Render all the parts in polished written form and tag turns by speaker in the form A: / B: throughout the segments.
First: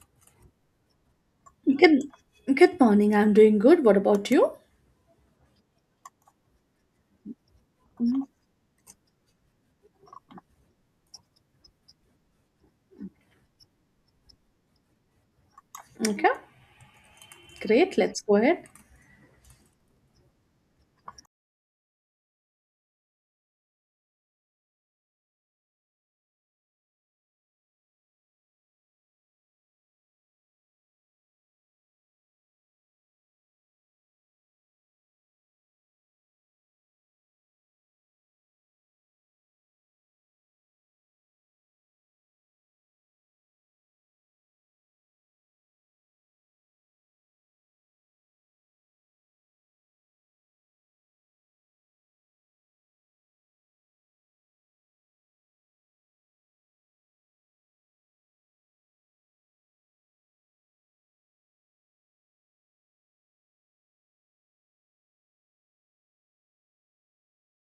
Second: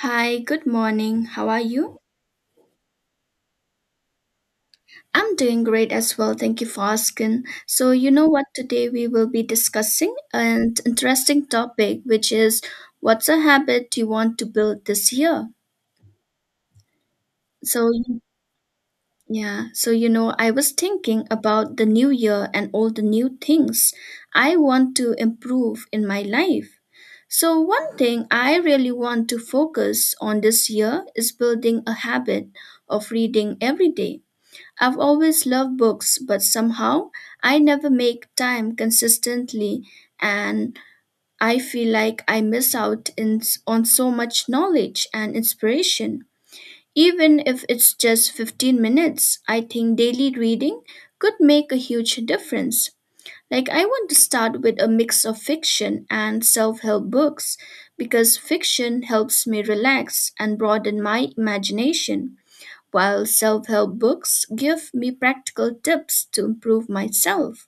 A: Hi, good morning. How are you?
B: Good, good morning. I'm doing good. What about you?
A: I'm doing great as well. Thank you for asking. So, you know what? Today we will be discussing an interesting topic, which is what's a habit you want to build this year?
B: Okay,
A: So,
B: great. Let's
A: you-
B: go ahead.
A: yeah, so you know, I was thinking about the new year and all the new things I want to improve in my life. So, one thing I really want to focus on this year is building a habit of reading every day. I've always loved books, but somehow I never make time consistently, and I feel like I miss out in, on so much knowledge and inspiration. Even if it's just 15 minutes, I think daily reading could make a huge difference. Like, I want to start with a mix of fiction and self help books because fiction helps me relax and broaden my imagination while self help books give me practical tips to improve myself.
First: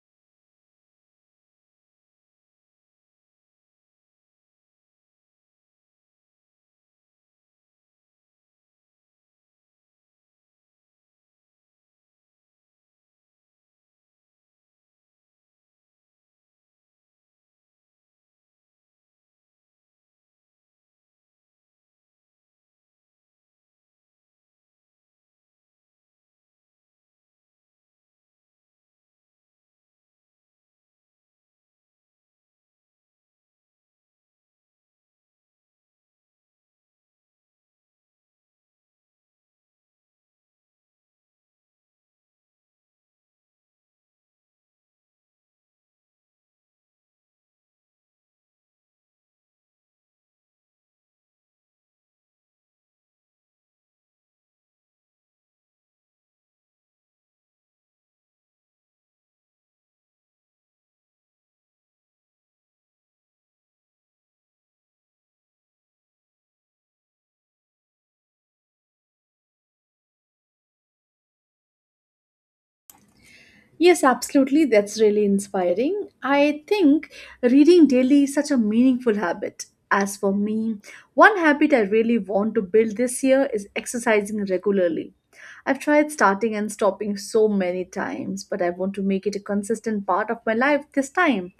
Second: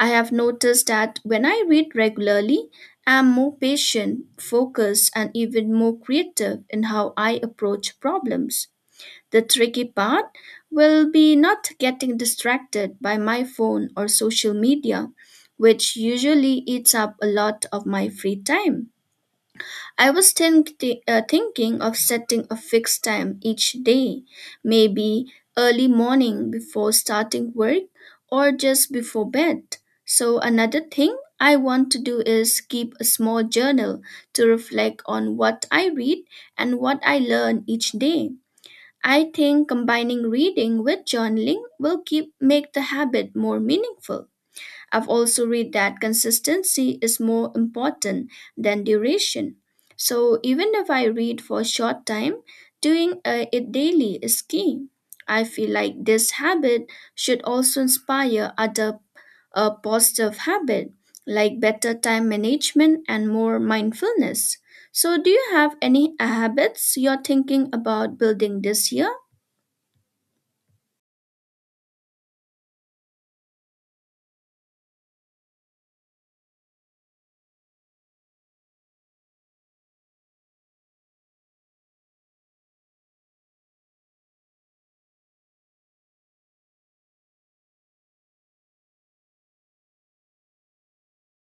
A: I have noticed that when I read regularly, I'm more patient, focused, and even more creative in how I approach problems. The tricky part will be not getting distracted by my phone or social media, which usually eats up a lot of my free time. I was think- thinking of setting a fixed time each day, maybe early morning before starting work or just before bed. So, another thing I want to do is keep a small journal to reflect on what I read and what I learn each day. I think combining reading with journaling will keep make the habit more meaningful. I've also read that consistency is more important than duration. So even if I read for a short time, doing it daily is key. I feel like this habit should also inspire other positive habit like better time management and more mindfulness. So do you have any habits you're thinking about building this year?
B: Yes, absolutely. That's really inspiring. I think reading daily is such a meaningful habit. As for me, one habit I really want to build this year is exercising regularly. I've tried starting and stopping so many times, but I want to make it a consistent part of my life this time.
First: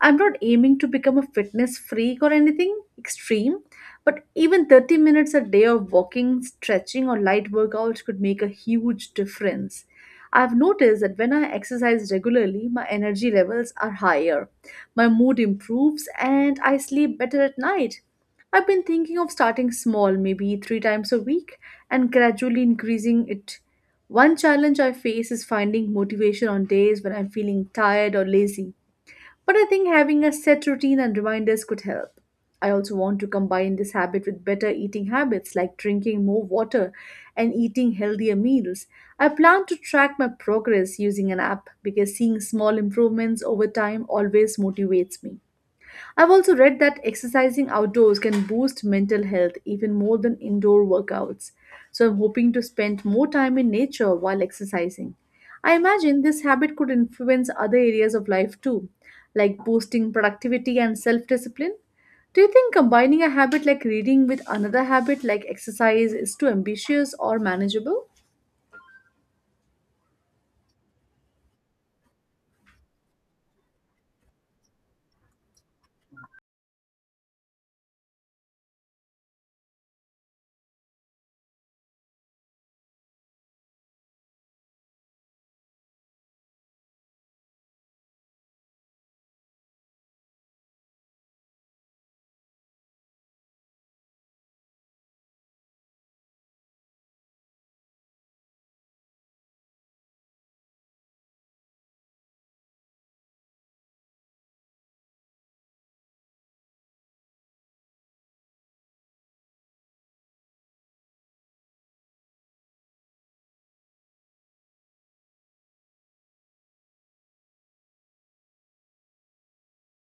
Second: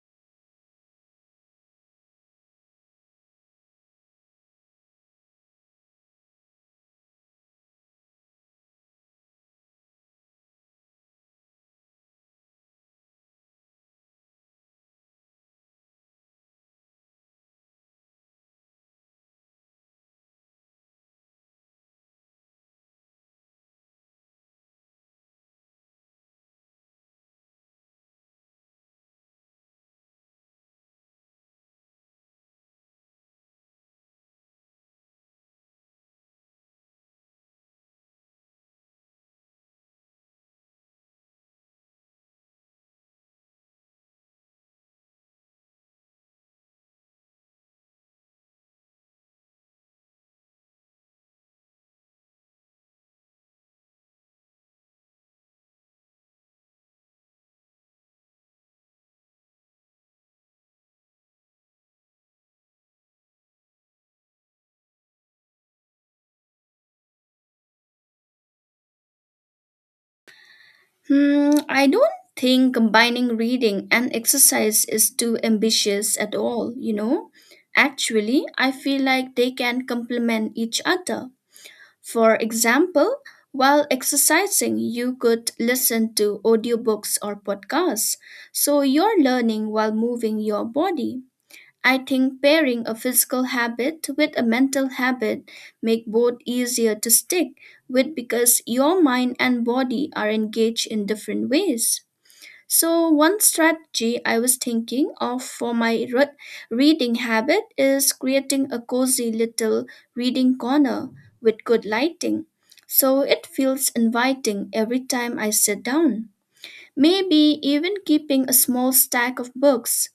B: I'm not aiming to become a fitness freak or anything extreme, but even 30 minutes a day of walking, stretching, or light workouts could make a huge difference. I've noticed that when I exercise regularly, my energy levels are higher, my mood improves, and I sleep better at night. I've been thinking of starting small, maybe three times a week, and gradually increasing it. One challenge I face is finding motivation on days when I'm feeling tired or lazy. But I think having a set routine and reminders could help. I also want to combine this habit with better eating habits like drinking more water and eating healthier meals. I plan to track my progress using an app because seeing small improvements over time always motivates me. I've also read that exercising outdoors can boost mental health even more than indoor workouts. So I'm hoping to spend more time in nature while exercising. I imagine this habit could influence other areas of life too, like boosting productivity and self discipline. Do you think combining a habit like reading with another habit like exercise is too ambitious or manageable?
A: Hmm, I don't think combining reading and exercise is too ambitious at all, you know. Actually, I feel like they can complement each other. For example, while exercising, you could listen to audiobooks or podcasts, so you're learning while moving your body. I think pairing a physical habit with a mental habit make both easier to stick with because your mind and body are engaged in different ways. So one strategy I was thinking of for my reading habit is creating a cozy little reading corner with good lighting. So it feels inviting every time I sit down. Maybe even keeping a small stack of books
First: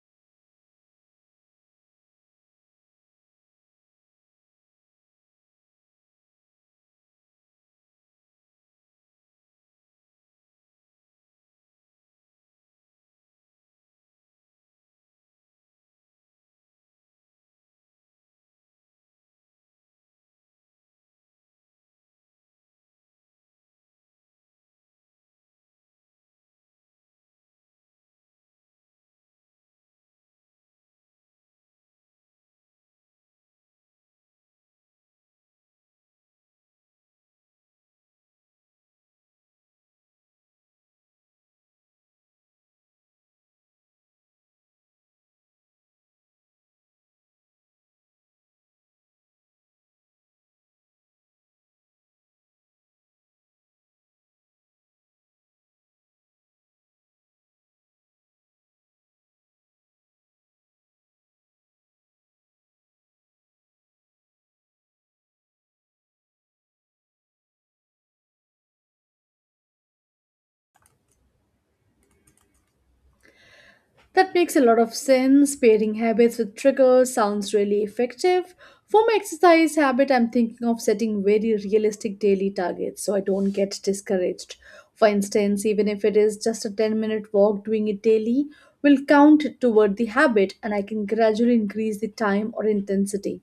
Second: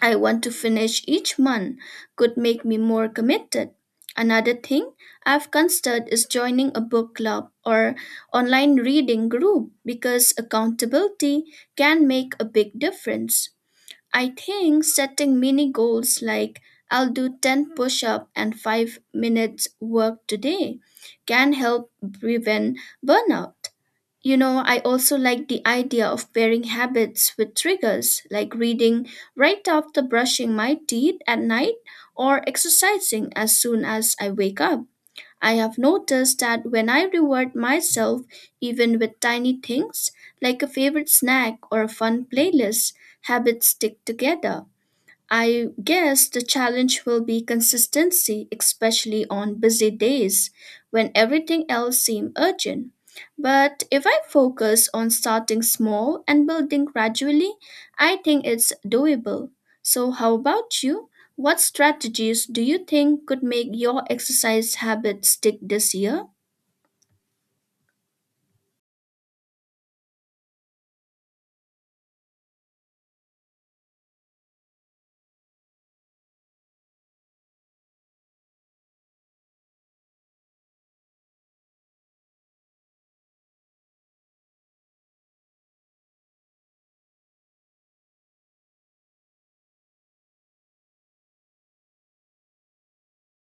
A: I want to finish each month could make me more committed. Another thing I've considered is joining a book club or online reading group because accountability can make a big difference. I think setting mini goals like I'll do 10 push up and 5 minutes work today can help prevent burnout. You know, I also like the idea of pairing habits with triggers, like reading right after brushing my teeth at night or exercising as soon as I wake up. I have noticed that when I reward myself, even with tiny things like a favorite snack or a fun playlist, habits stick together. I guess the challenge will be consistency, especially on busy days when everything else seems urgent. But if I focus on starting small and building gradually, I think it's doable. So, how about you? What strategies do you think could make your exercise habit stick this year?
B: That makes a lot of sense. Pairing habits with triggers sounds really effective. For my exercise habit, I'm thinking of setting very realistic daily targets so I don't get discouraged. For instance, even if it is just a 10-minute walk, doing it daily will count toward the habit and I can gradually increase the time or intensity.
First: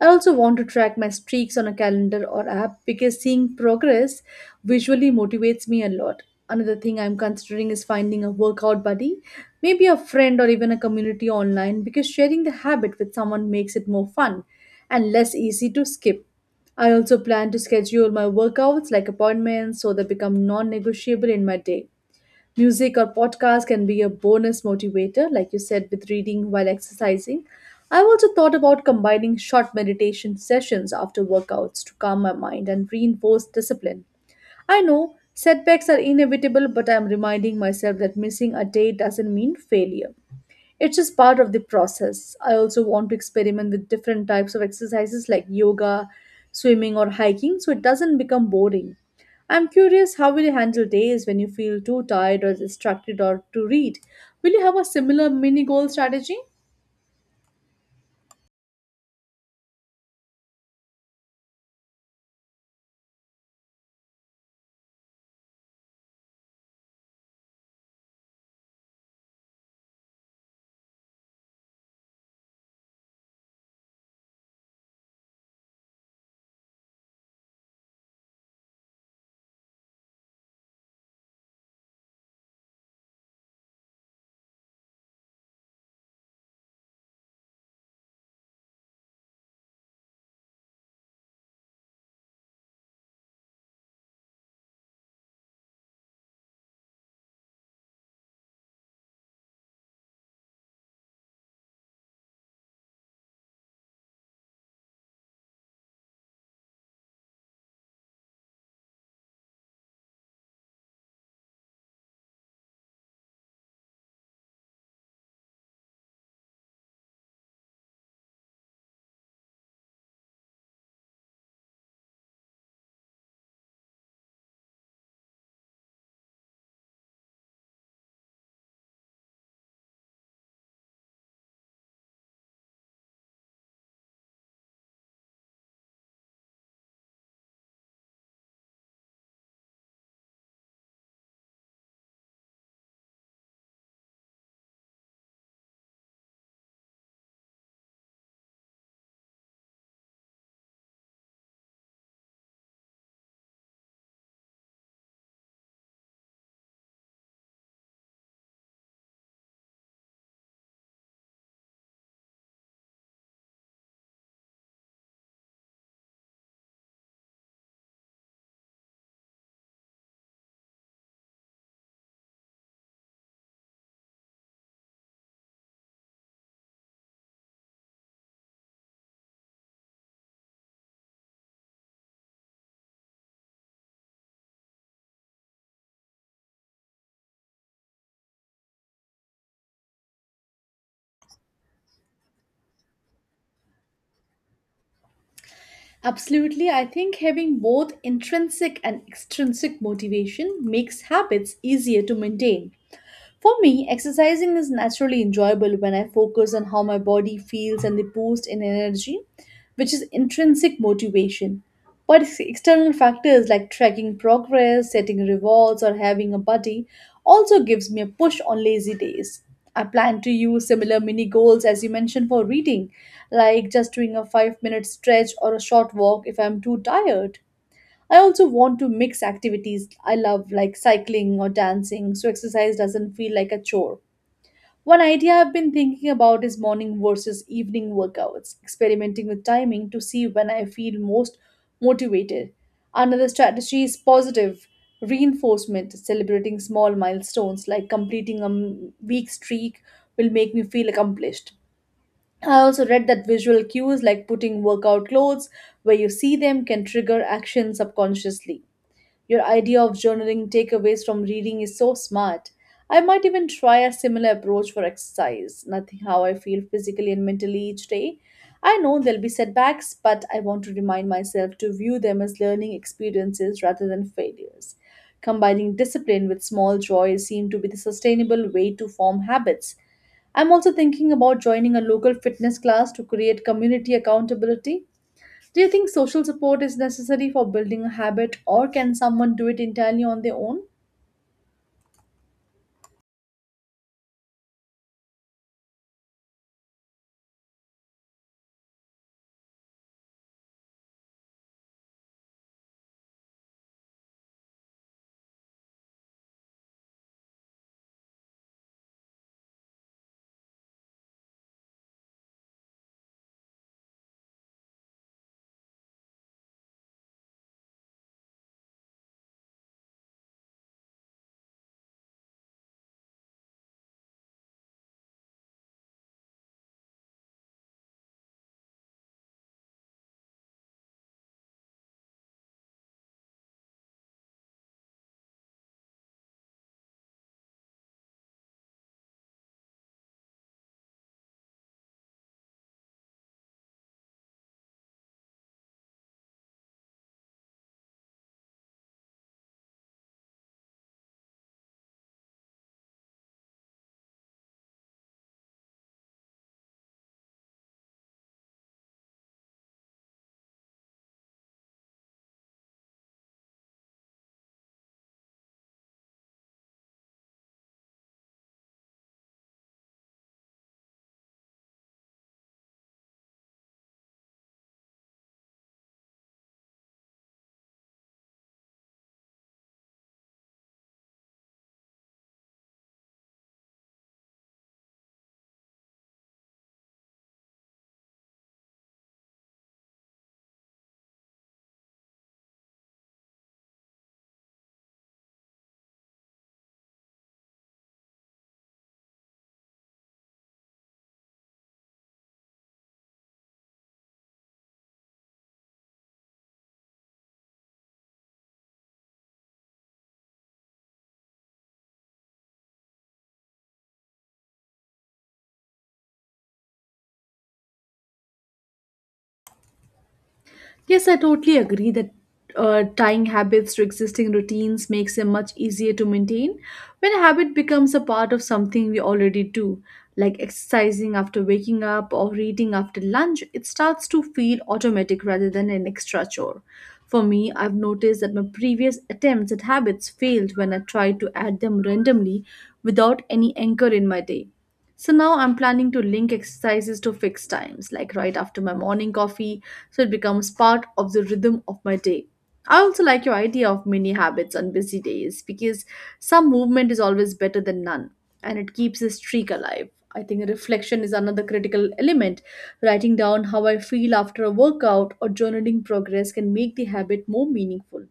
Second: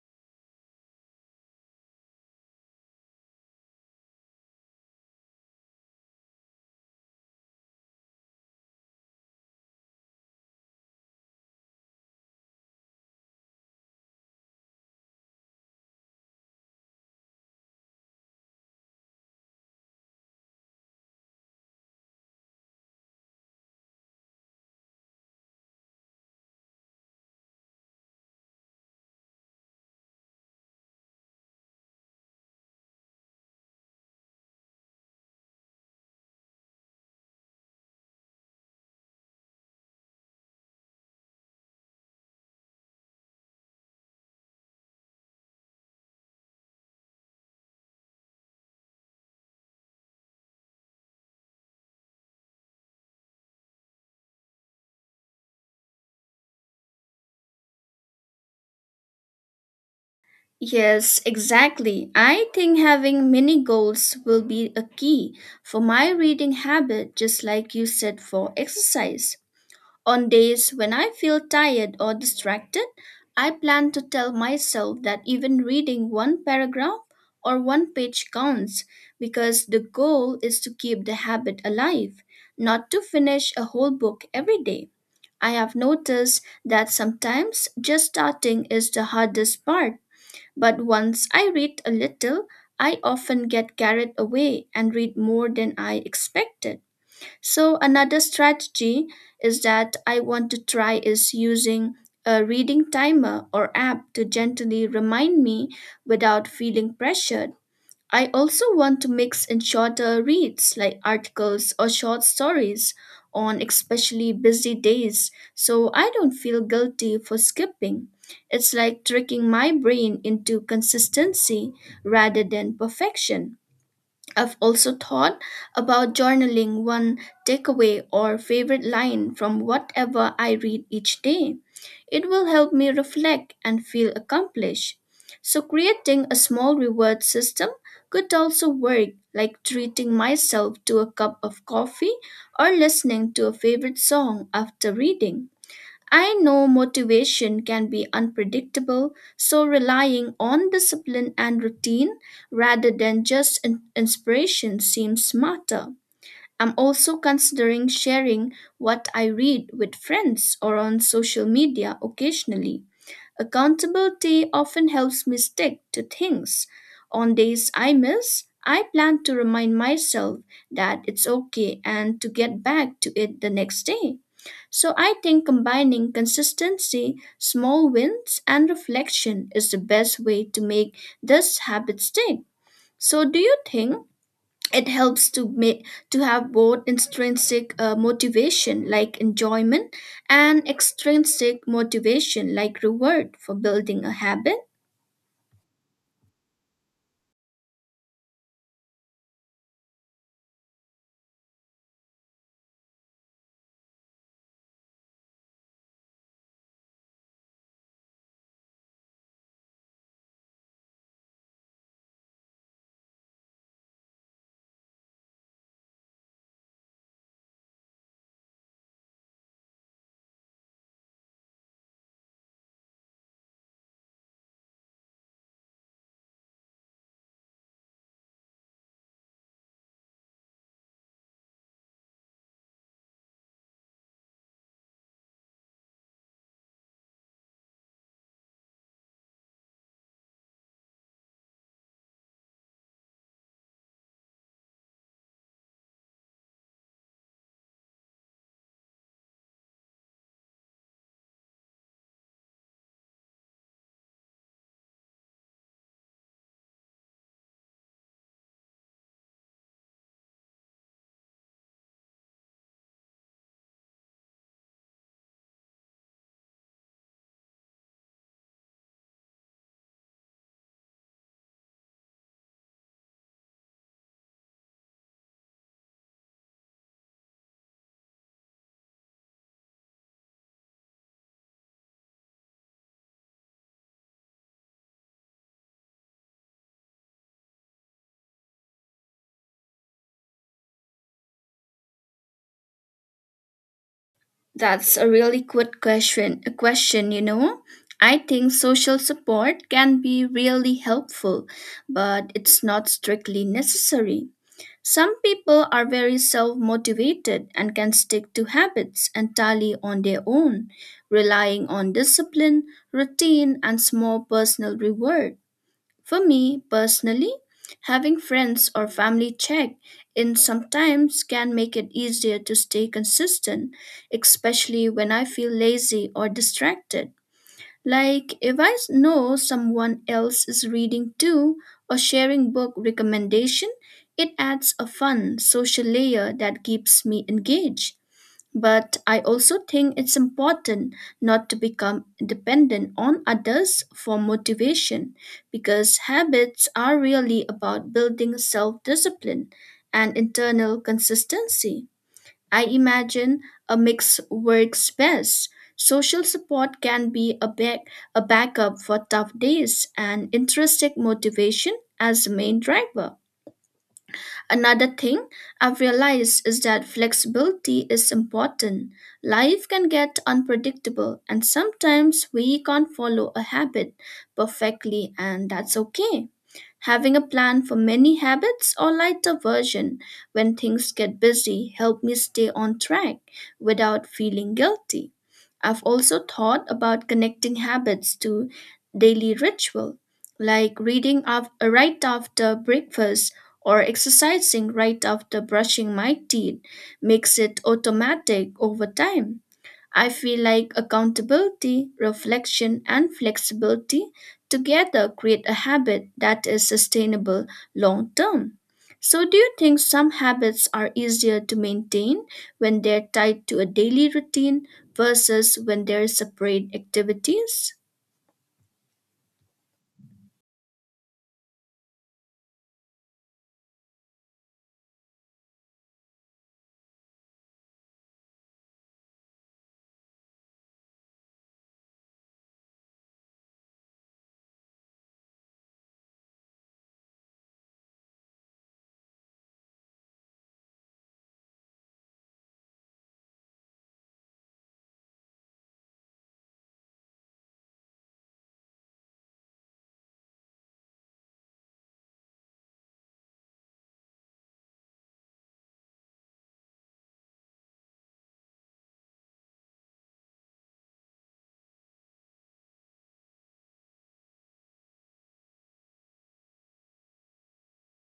B: I also want to track my streaks on a calendar or app because seeing progress visually motivates me a lot. Another thing I'm considering is finding a workout buddy, maybe a friend or even a community online because sharing the habit with someone makes it more fun and less easy to skip. I also plan to schedule my workouts like appointments so they become non negotiable in my day. Music or podcasts can be a bonus motivator, like you said, with reading while exercising. I've also thought about combining short meditation sessions after workouts to calm my mind and reinforce discipline. I know setbacks are inevitable, but I'm reminding myself that missing a day doesn't mean failure. It's just part of the process. I also want to experiment with different types of exercises like yoga, swimming, or hiking so it doesn't become boring. I'm curious how will you handle days when you feel too tired or distracted or to read? Will you have a similar mini goal strategy?
A: Yes, exactly. I think having mini goals will be a key for my reading habit, just like you said for exercise. On days when I feel tired or distracted, I plan to tell myself that even reading one paragraph or one page counts because the goal is to keep the habit alive, not to finish a whole book every day. I have noticed that sometimes just starting is the hardest part, but once I read a little, I often get carried away and read more than I expected. So, another strategy is that I want to try is using a reading timer or app to gently remind me without feeling pressured. I also want to mix in shorter reads like articles or short stories on especially busy days so I don't feel guilty for skipping. It's like tricking my brain into consistency rather than perfection. I've also thought about journaling one takeaway or favorite line from whatever I read each day. It will help me reflect and feel accomplished. So, creating a small reward system could also work, like treating myself to a cup of coffee or listening to a favorite song after reading. I know motivation can be unpredictable, so relying on discipline and routine rather than just inspiration seems smarter. I'm also considering sharing what I read with friends or on social media occasionally. Accountability often helps me stick to things. On days I miss, I plan to remind myself that it's okay and to get back to it the next day. So I think combining consistency, small wins, and reflection is the best way to make this habit stick. So do you think it helps to make to have both intrinsic motivation like enjoyment and extrinsic motivation like reward for building a habit?
B: Absolutely. I think having both intrinsic and extrinsic motivation makes habits easier to maintain. For me, exercising is naturally enjoyable when I focus on how my body feels and the boost in energy, which is intrinsic motivation. But external factors like tracking progress, setting rewards, or having a buddy also gives me a push on lazy days. I plan to use similar mini goals as you mentioned for reading, like just doing a 5-minute stretch or a short walk if I'm too tired. I also want to mix activities I love, like cycling or dancing, so exercise doesn't feel like a chore. One idea I've been thinking about is morning versus evening workouts, experimenting with timing to see when I feel most motivated. Another strategy is positive reinforcement, celebrating small milestones like completing a week streak will make me feel accomplished. I also read that visual cues like putting workout clothes where you see them can trigger action subconsciously. Your idea of journaling takeaways from reading is so smart. I might even try a similar approach for exercise, nothing how I feel physically and mentally each day. I know there'll be setbacks, but I want to remind myself to view them as learning experiences rather than failures. Combining discipline with small joys seem to be the sustainable way to form habits. I'm also thinking about joining a local fitness class to create community accountability. Do you think social support is necessary for building a habit, or can someone do it entirely on their own?
A: That's a really good question. A question, you know. I think social support can be really helpful, but it's not strictly necessary. Some people are very self motivated and can stick to habits entirely on their own, relying on discipline, routine, and small personal reward. For me personally, having friends or family check in sometimes can make it easier to stay consistent, especially when I feel lazy or distracted. Like if I know someone else is reading too or sharing book recommendation, it adds a fun social layer that keeps me engaged. But I also think it's important not to become dependent on others for motivation because habits are really about building self discipline and internal consistency. I imagine a mix works best. Social support can be a backup for tough days and intrinsic motivation as a main driver. Another thing I've realized is that flexibility is important. Life can get unpredictable, and sometimes we can't follow a habit perfectly, and that's okay. Having a plan for many habits or lighter version when things get busy help me stay on track without feeling guilty. I've also thought about connecting habits to daily ritual, like reading right after breakfast or exercising right after brushing my teeth makes it automatic over time. I feel like accountability, reflection, and flexibility together create a habit that is sustainable long term. So, do you think some habits are easier to maintain when they're tied to a daily routine versus when they're separate activities?
B: Yes, I totally agree that tying habits to existing routines makes them much easier to maintain. When a habit becomes a part of something we already do, like exercising after waking up or reading after lunch, it starts to feel automatic rather than an extra chore. For me, I've noticed that my previous attempts at habits failed when I tried to add them randomly without any anchor in my day. So now I'm planning to link exercises to fixed times, like right after my morning coffee, so it becomes part of the rhythm of my day. I also like your idea of mini habits on busy days because some movement is always better than none and it keeps the streak alive. I think reflection is another critical element. Writing down how I feel after a workout or journaling progress can make the habit more meaningful.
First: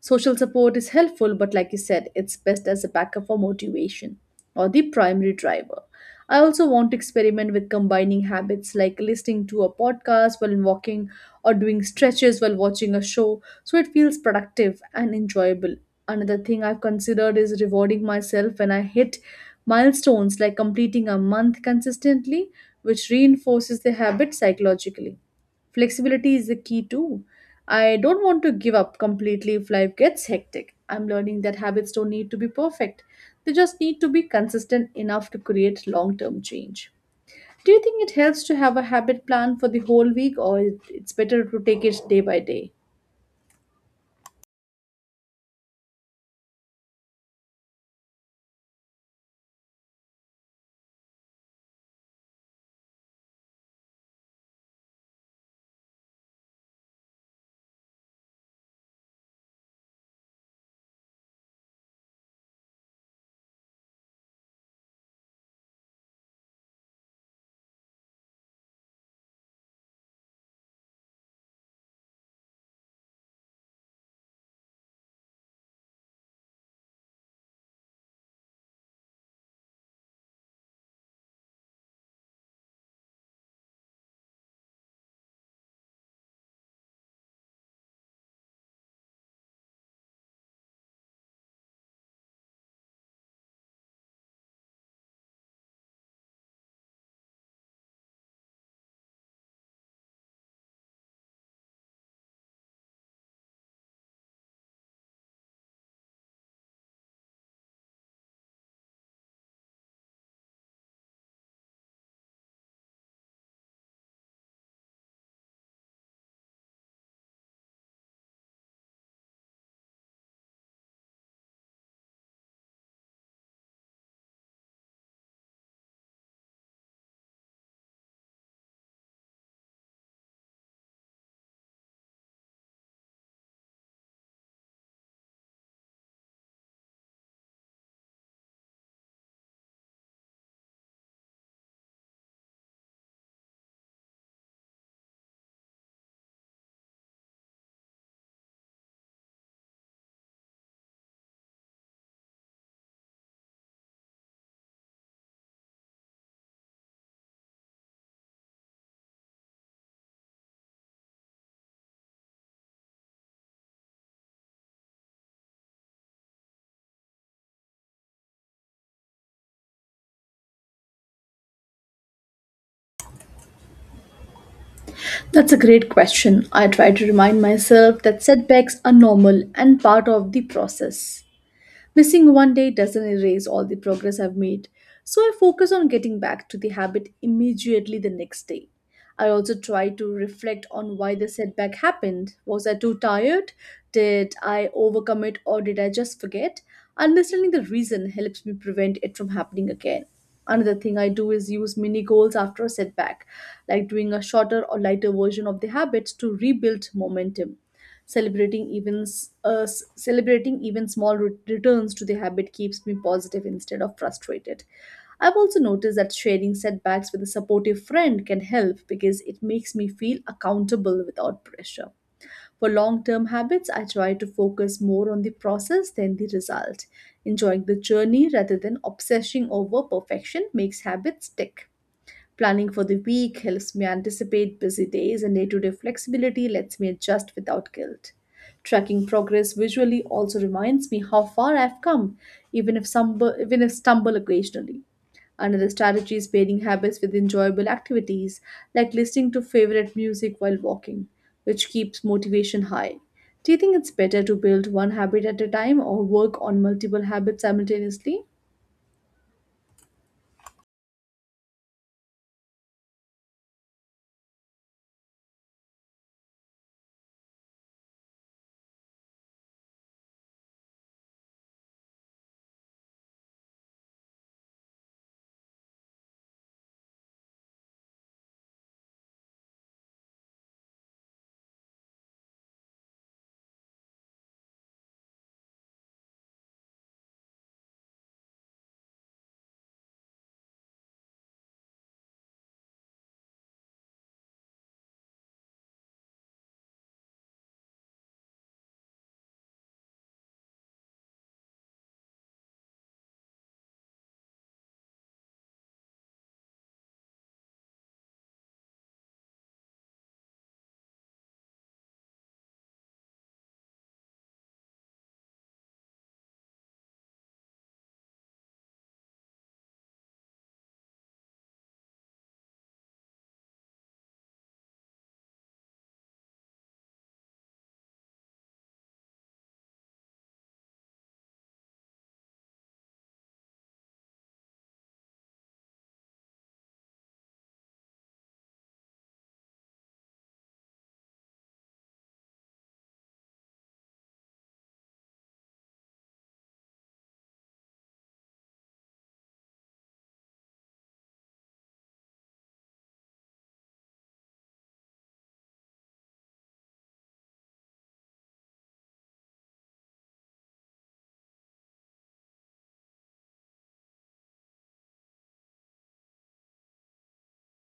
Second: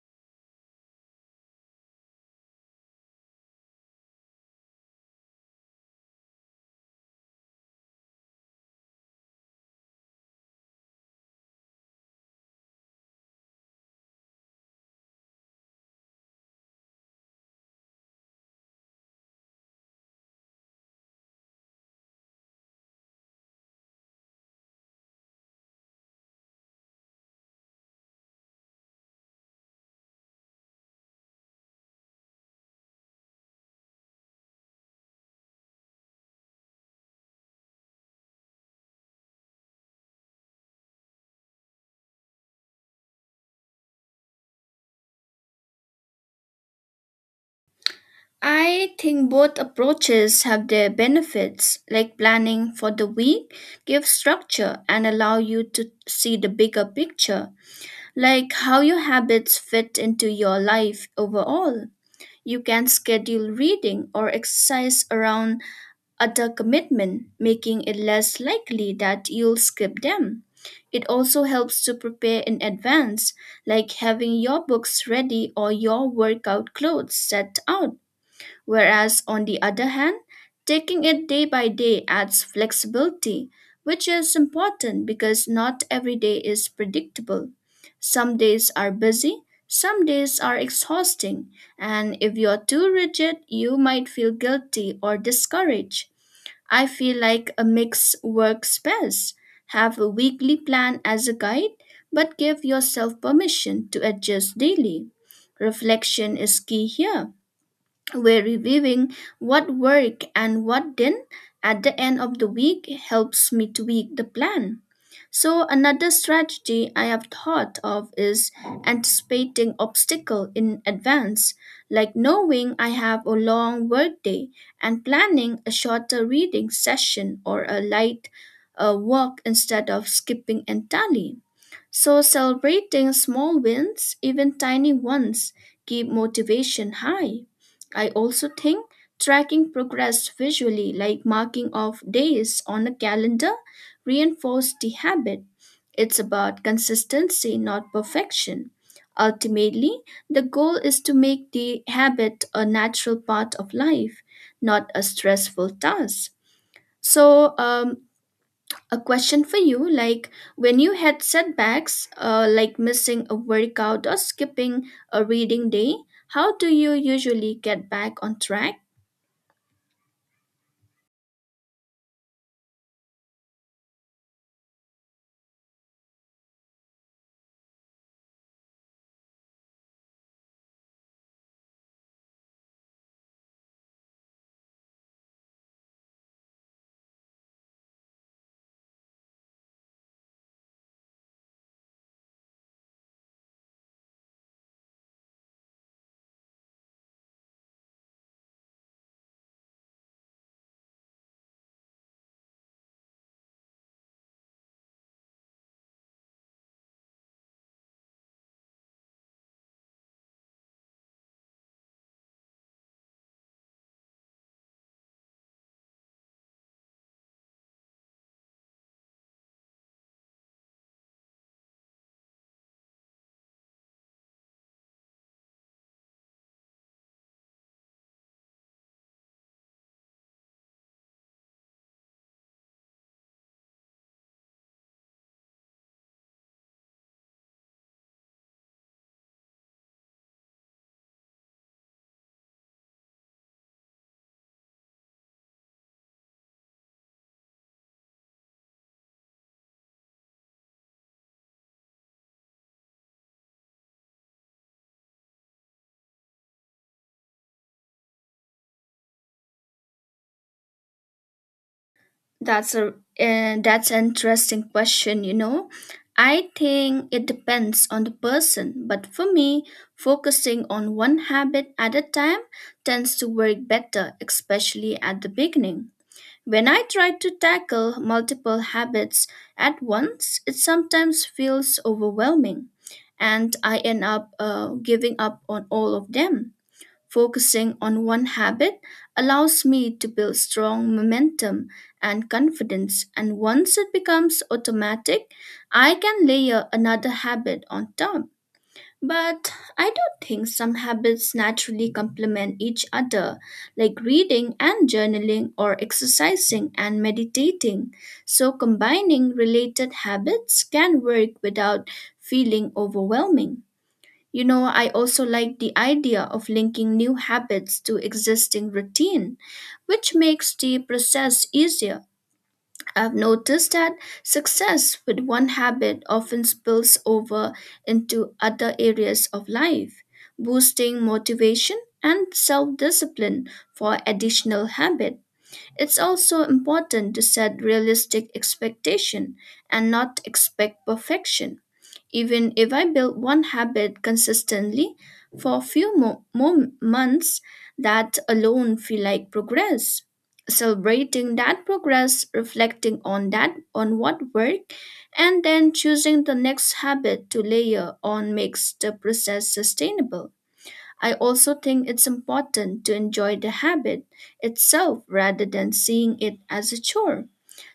B: Social support is helpful, but like you said, it's best as a backup for motivation or the primary driver. I also want to experiment with combining habits like listening to a podcast while walking or doing stretches while watching a show so it feels productive and enjoyable. Another thing I've considered is rewarding myself when I hit milestones like completing a month consistently, which reinforces the habit psychologically. Flexibility is the key too. I don't want to give up completely if life gets hectic. I'm learning that habits don't need to be perfect, they just need to be consistent enough to create long term change. Do you think it helps to have a habit plan for the whole week, or it's better to take it day by day?
A: I think both approaches have their benefits, like planning for the week gives structure and allow you to see the bigger picture like how your habits fit into your life overall. You can schedule reading or exercise around other commitment, making it less likely that you'll skip them. It also helps to prepare in advance, like having your books ready or your workout clothes set out. Whereas, on the other hand, taking it day by day adds flexibility, which is important because not every day is predictable. Some days are busy, some days are exhausting, and if you're too rigid, you might feel guilty or discouraged. I feel like a mix works best. Have a weekly plan as a guide, but give yourself permission to adjust daily. Reflection is key here where reviewing what worked and what didn't at the end of the week helps me tweak the plan. So another strategy I have thought of is anticipating obstacle in advance, like knowing I have a long workday and planning a shorter reading session or a light walk instead of skipping entirely. So, celebrating small wins, even tiny ones, keep motivation high. I also think tracking progress visually, like marking off days on a calendar, reinforces the habit. It's about consistency, not perfection. Ultimately, the goal is to make the habit a natural part of life, not a stressful task. So, a question for you like when you had setbacks like missing a workout or skipping a reading day, how do you usually get back on track?
B: That's a great question. I try to remind myself that setbacks are normal and part of the process. Missing one day doesn't erase all the progress I've made, so I focus on getting back to the habit immediately the next day. I also try to reflect on why the setback happened. Was I too tired? Did I overcommit or did I just forget? Understanding the reason helps me prevent it from happening again. Another thing I do is use mini goals after a setback, like doing a shorter or lighter version of the habits to rebuild momentum. Celebrating even returns to the habit keeps me positive instead of frustrated. I've also noticed that sharing setbacks with a supportive friend can help because it makes me feel accountable without pressure. For long-term habits, I try to focus more on the process than the result. Enjoying the journey rather than obsessing over perfection makes habits stick. Planning for the week helps me anticipate busy days, and day to day flexibility lets me adjust without guilt. Tracking progress visually also reminds me how far I've come, even if stumble occasionally. Another strategy is pairing habits with enjoyable activities, like listening to favorite music while walking, which keeps motivation high. Do you think it's better to build one habit at a time or work on multiple habits simultaneously?
A: that's a that's an interesting question, you know. I think it depends on the person, but for me focusing on one habit at a time tends to work better especially at the beginning. When I try to tackle multiple habits at once, it sometimes feels overwhelming, and I end up giving up on all of them. Focusing on one habit allows me to build strong momentum and confidence, and once it becomes automatic, I can layer another habit on top. But I do think some habits naturally complement each other, like reading and journaling, or exercising and meditating. So, combining related habits can work without feeling overwhelming. You know, I also like the idea of linking new habits to existing routine, which makes the process easier. I've noticed that success with one habit often spills over into other areas of life, boosting motivation and self discipline for additional habit. It's also important to set realistic expectation and not expect perfection even if I build one habit consistently for a few more months, that alone feel like progress. Celebrating that progress, reflecting on that on what worked, and then choosing the next habit to layer on makes the process sustainable. I also think it's important to enjoy the habit itself rather than seeing it as a chore.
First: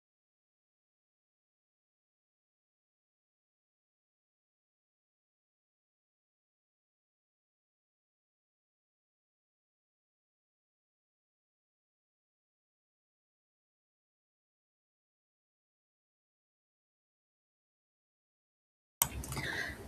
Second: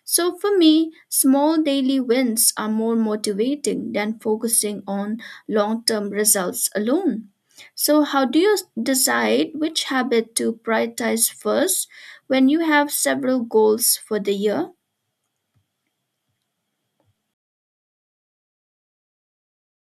A: So for me, small daily wins are more motivating than focusing on long term results alone. So, how do you decide which habit to prioritize first when you have several goals for the year?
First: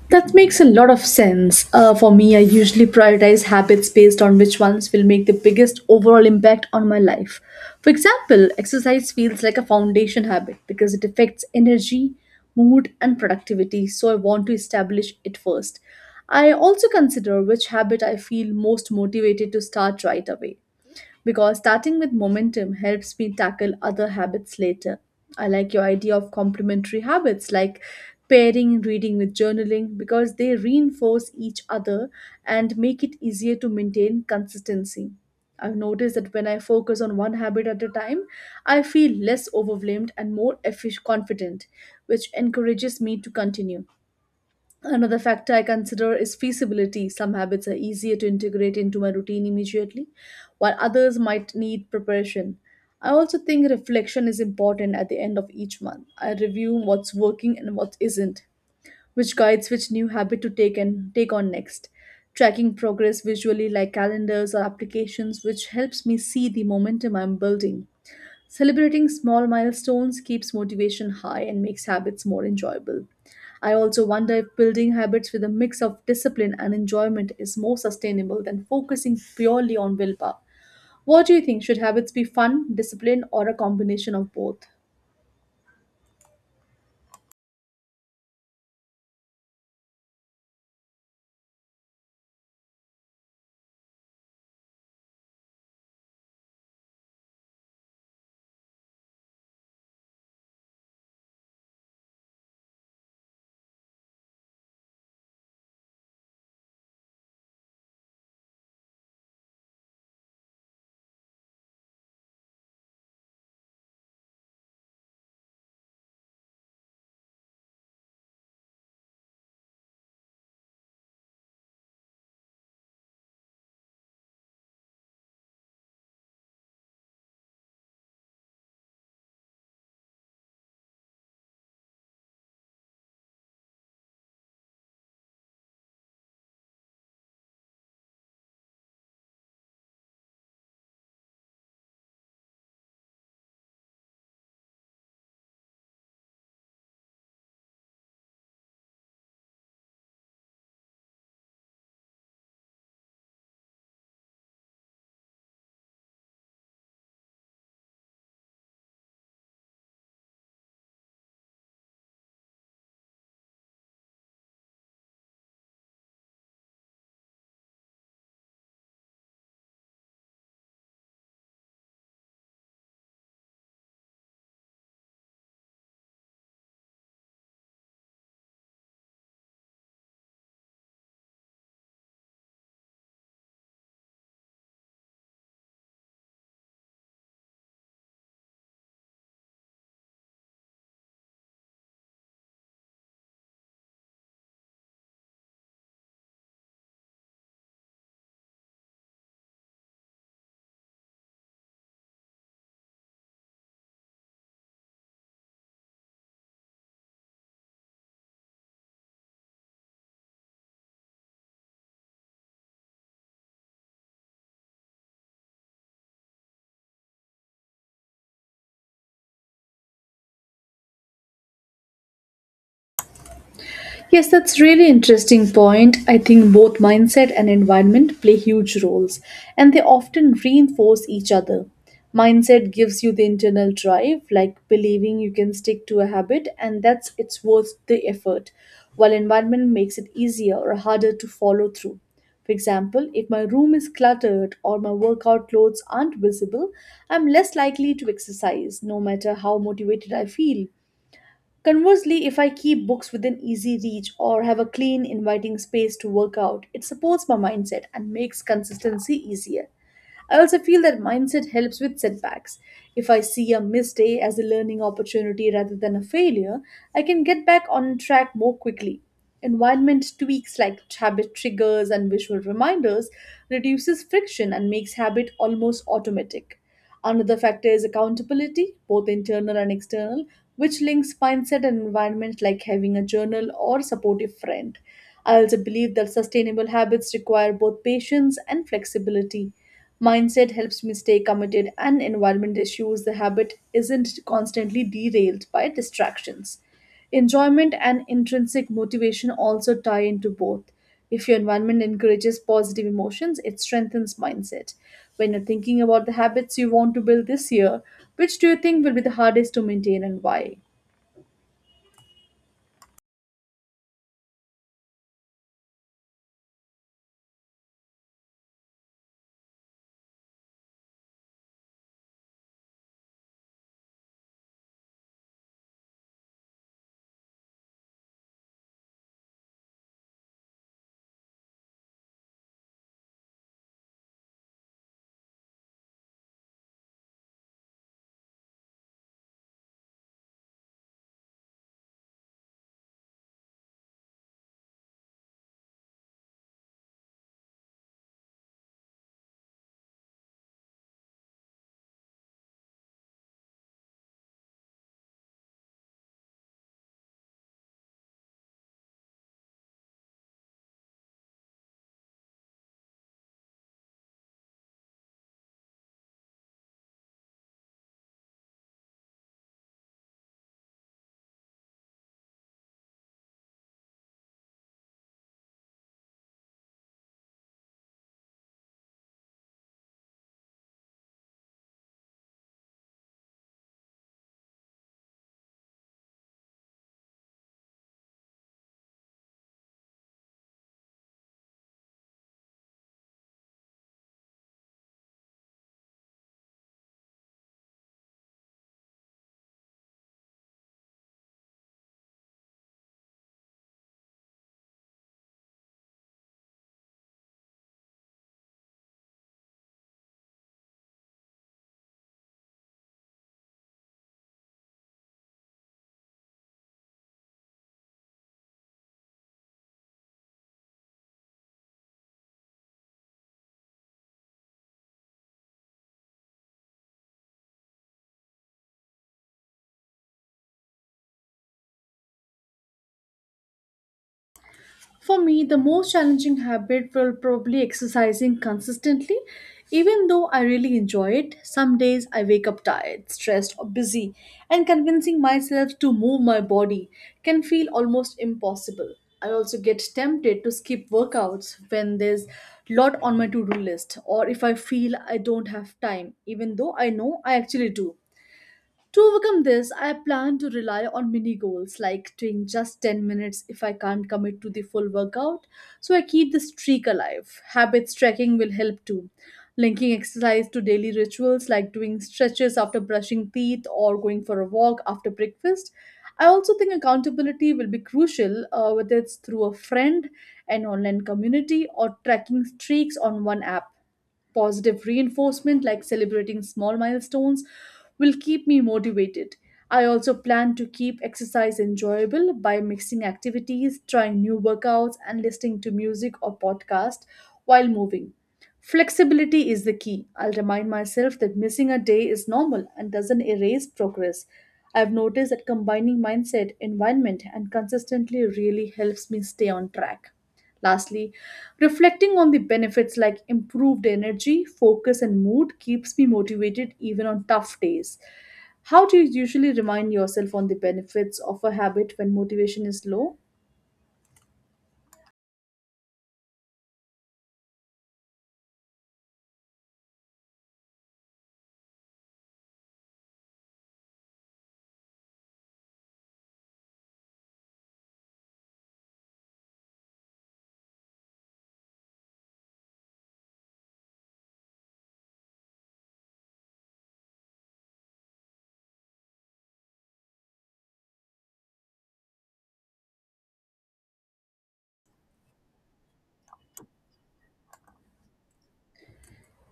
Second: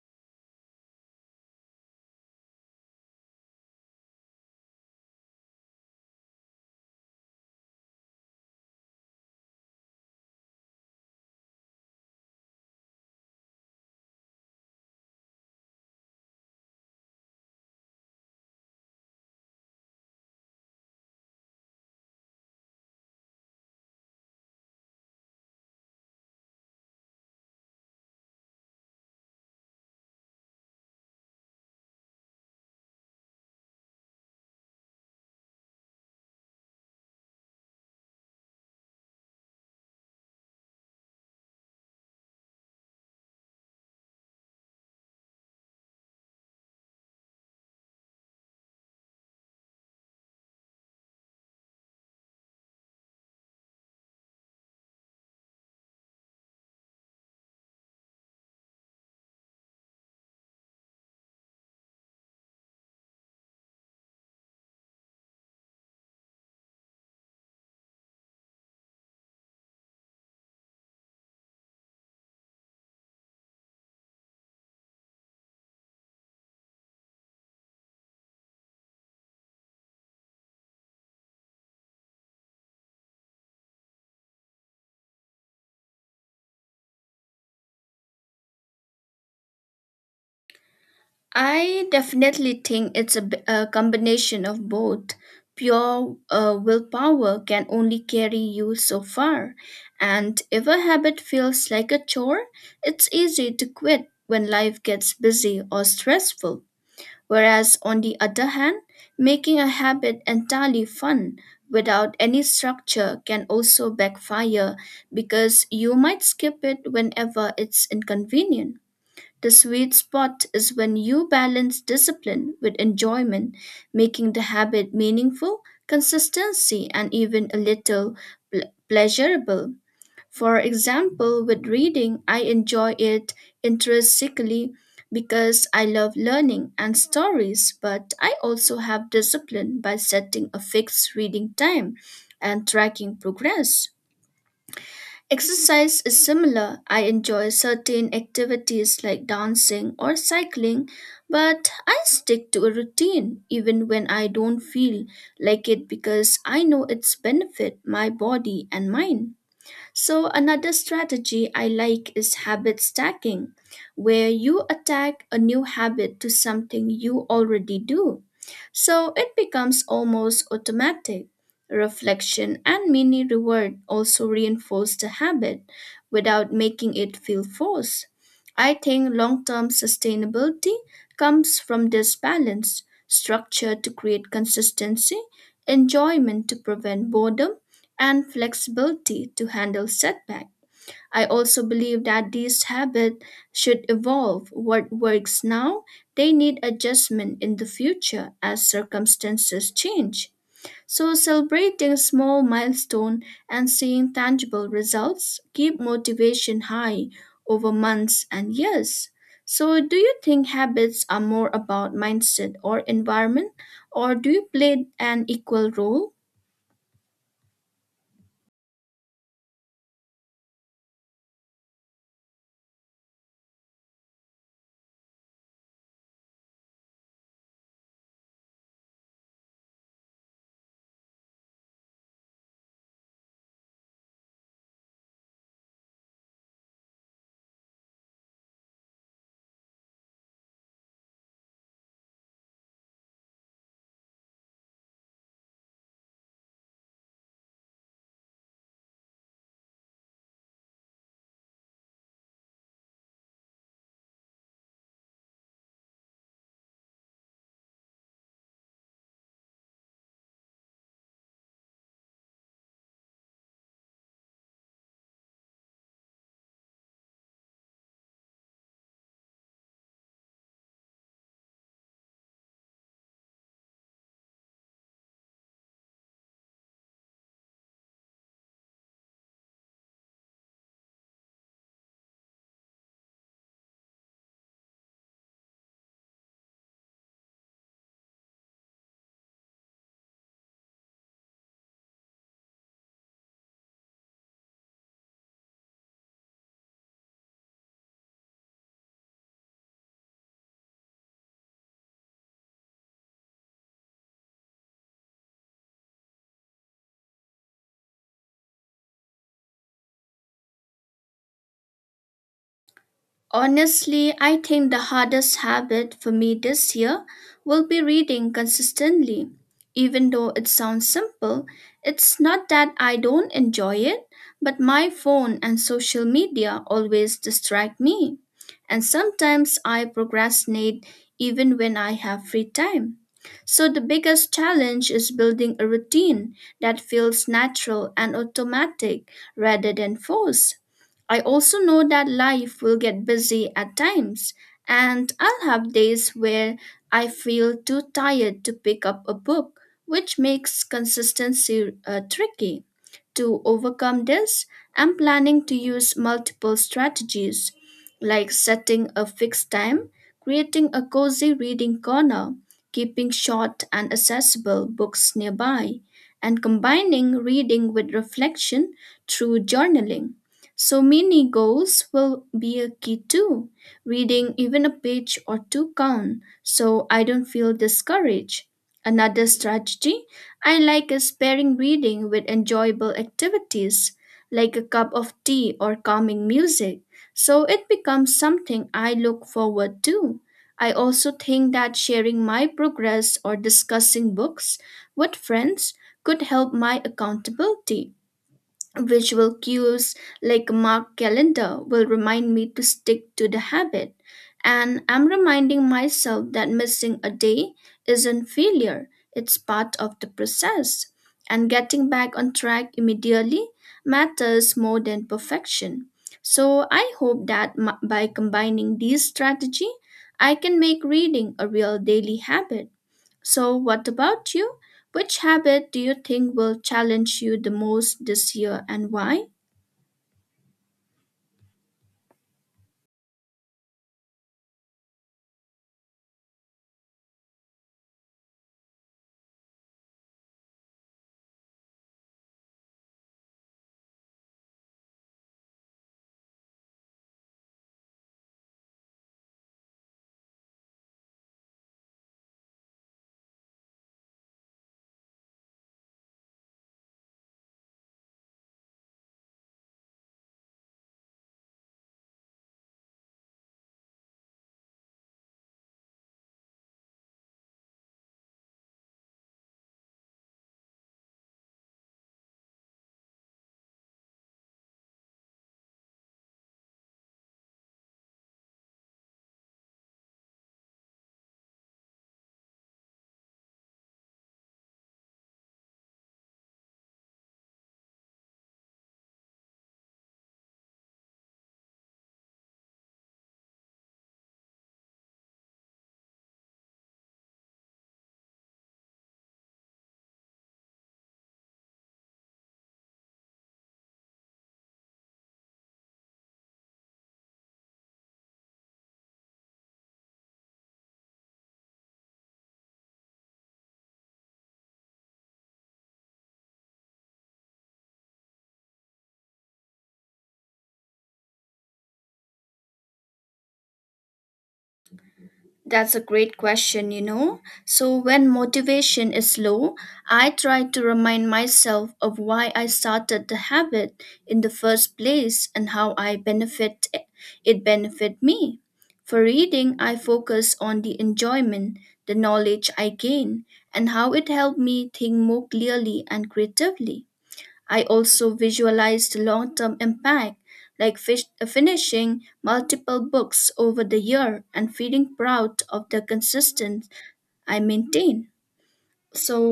B: That makes a lot of sense. For me, I usually prioritize habits based on which ones will make the biggest overall impact on my life. For example, exercise feels like a foundation habit because it affects energy, mood, and productivity, so I want to establish it first. I also consider which habit I feel most motivated to start right away because starting with momentum helps me tackle other habits later. I like your idea of complementary habits like pairing reading with journaling because they reinforce each other and make it easier to maintain consistency. I've noticed that when I focus on one habit at a time, I feel less overwhelmed and more confident, which encourages me to continue. Another factor I consider is feasibility. Some habits are easier to integrate into my routine immediately, while others might need preparation. I also think reflection is important at the end of each month. I review what's working and what isn't, which guides which new habit to take and take on next. Tracking progress visually like calendars or applications which helps me see the momentum I'm building. Celebrating small milestones keeps motivation high and makes habits more enjoyable. I also wonder if building habits with a mix of discipline and enjoyment is more sustainable than focusing purely on willpower. What do you think? Should habits be fun, discipline, or a combination of both?
A: I definitely think it's a combination of both. Pure willpower can only carry you so far, and if a habit feels like a chore, it's easy to quit when life gets busy or stressful. Whereas, on the other hand, making a habit entirely fun without any structure can also backfire because you might skip it whenever it's inconvenient. The sweet spot is when you balance discipline with enjoyment, making the habit meaningful, consistency, and even a little pleasurable. For example, with reading, I enjoy it intrinsically because I love learning and stories, but I also have discipline by setting a fixed reading time and tracking progress. Exercise is similar. I enjoy certain activities like dancing or cycling, but I stick to a routine even when I don't feel like it because I know its benefit my body and mind. So, another strategy I like is habit stacking, where you attack a new habit to something you already do. So, it becomes almost automatic. Reflection and mini reward also reinforce the habit without making it feel forced. I think long term sustainability comes from this balance structure to create consistency, enjoyment to prevent boredom and flexibility to handle setback. I also believe that these habits should evolve. What works now, they need adjustment in the future as circumstances change. So celebrating small milestone and seeing tangible results keep motivation high over months and years. So do you think habits are more about mindset or environment or do you play an equal role?
B: Yes, that's really interesting point. I think both mindset and environment play huge roles and they often reinforce each other. Mindset gives you the internal drive, like believing you can stick to a habit and that's it's worth the effort, while environment makes it easier or harder to follow through. For example, if my room is cluttered or my workout clothes aren't visible, I'm less likely to exercise no matter how motivated I feel. Conversely, if I keep books within easy reach or have a clean, inviting space to work out, it supports my mindset and makes consistency easier. I also feel that mindset helps with setbacks. If I see a missed day as a learning opportunity rather than a failure, I can get back on track more quickly. Environment tweaks like habit triggers and visual reminders reduces friction and makes habit almost automatic. Another factor is accountability, both internal and external, which links mindset and environment like having a journal or supportive friend. I also believe that sustainable habits require both patience and flexibility. Mindset helps me stay committed and environment issues. The habit isn't constantly derailed by distractions. Enjoyment and intrinsic motivation also tie into both. If your environment encourages positive emotions, it strengthens mindset. When you're thinking about the habits you want to build this year, which do you think will be the hardest to maintain and why?
A: Honestly, I think the hardest habit for me this year will be reading consistently. Even though it sounds simple, it's not that I don't enjoy it, but my phone and social media always distract me. And sometimes I procrastinate even when I have free time. So the biggest challenge is building a routine that feels natural and automatic rather than forced. I also know that life will get busy at times, and I'll have days where I feel too tired to pick up a book, which makes consistency tricky. To overcome this, I'm planning to use multiple strategies like setting a fixed time, creating a cozy reading corner, keeping short and accessible books nearby, and combining reading with reflection through journaling. So, mini goals will be a key too, reading even a page or two count so I don't feel discouraged. Another strategy I like a sparing reading with enjoyable activities, like a cup of tea or calming music, so it becomes something I look forward to. I also think that sharing my progress or discussing books with friends could help my accountability. Visual cues like a marked calendar will remind me to stick to the habit, and I'm reminding myself that missing a day isn't failure, it's part of the process. And getting back on track immediately matters more than perfection. So I hope that by combining these strategy, I can make reading a real daily habit. So, what about you? Which habit do you think will challenge you the most this year and why?
B: For me, the most challenging habit will probably exercising consistently. Even though I really enjoy it, some days I wake up tired, stressed, or busy, and convincing myself to move my body can feel almost impossible. I also get tempted to skip workouts when there's lot on my to-do list or if I feel I don't have time, even though I know I actually do. To overcome this, I plan to rely on mini goals like doing just 10 minutes if I can't commit to the full workout, so I keep the streak alive. Habits tracking will help too. Linking exercise to daily rituals like doing stretches after brushing teeth or going for a walk after breakfast. I also think accountability will be crucial, whether it's through a friend, an online community, or tracking streaks on one app. Positive reinforcement, like celebrating small milestones, will keep me motivated. I also plan to keep exercise enjoyable by mixing activities, trying new workouts, and listening to music or podcast while moving. Flexibility is the key. I'll remind myself that missing a day is normal and doesn't erase progress. I've noticed that combining mindset, environment, and consistently really helps me stay on track. Lastly, reflecting on the benefits like improved energy, focus, and mood keeps me motivated even on tough days. How do you usually remind yourself on the benefits of a habit when motivation is low?
A: That's a great question, you know. So, when motivation is low, I try to remind myself of why I started the habit in the first place and how I benefit it benefit me. For reading, I focus on the enjoyment, the knowledge I gain, and how it helped me think more clearly and creatively. I also visualized long term impact, like finishing multiple books over the year and feeling proud of the consistency I maintain.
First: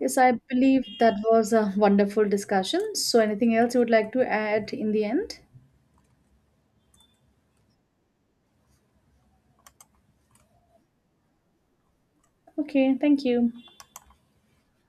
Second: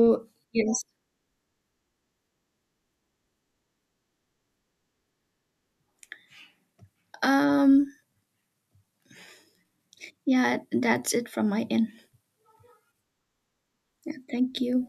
B: Yes, I
A: yes,
B: believe that was a wonderful discussion. So, anything else you would like to add in the end?
A: um, yeah, that's it from my end.
B: Okay, thank you.
A: Yeah, thank you.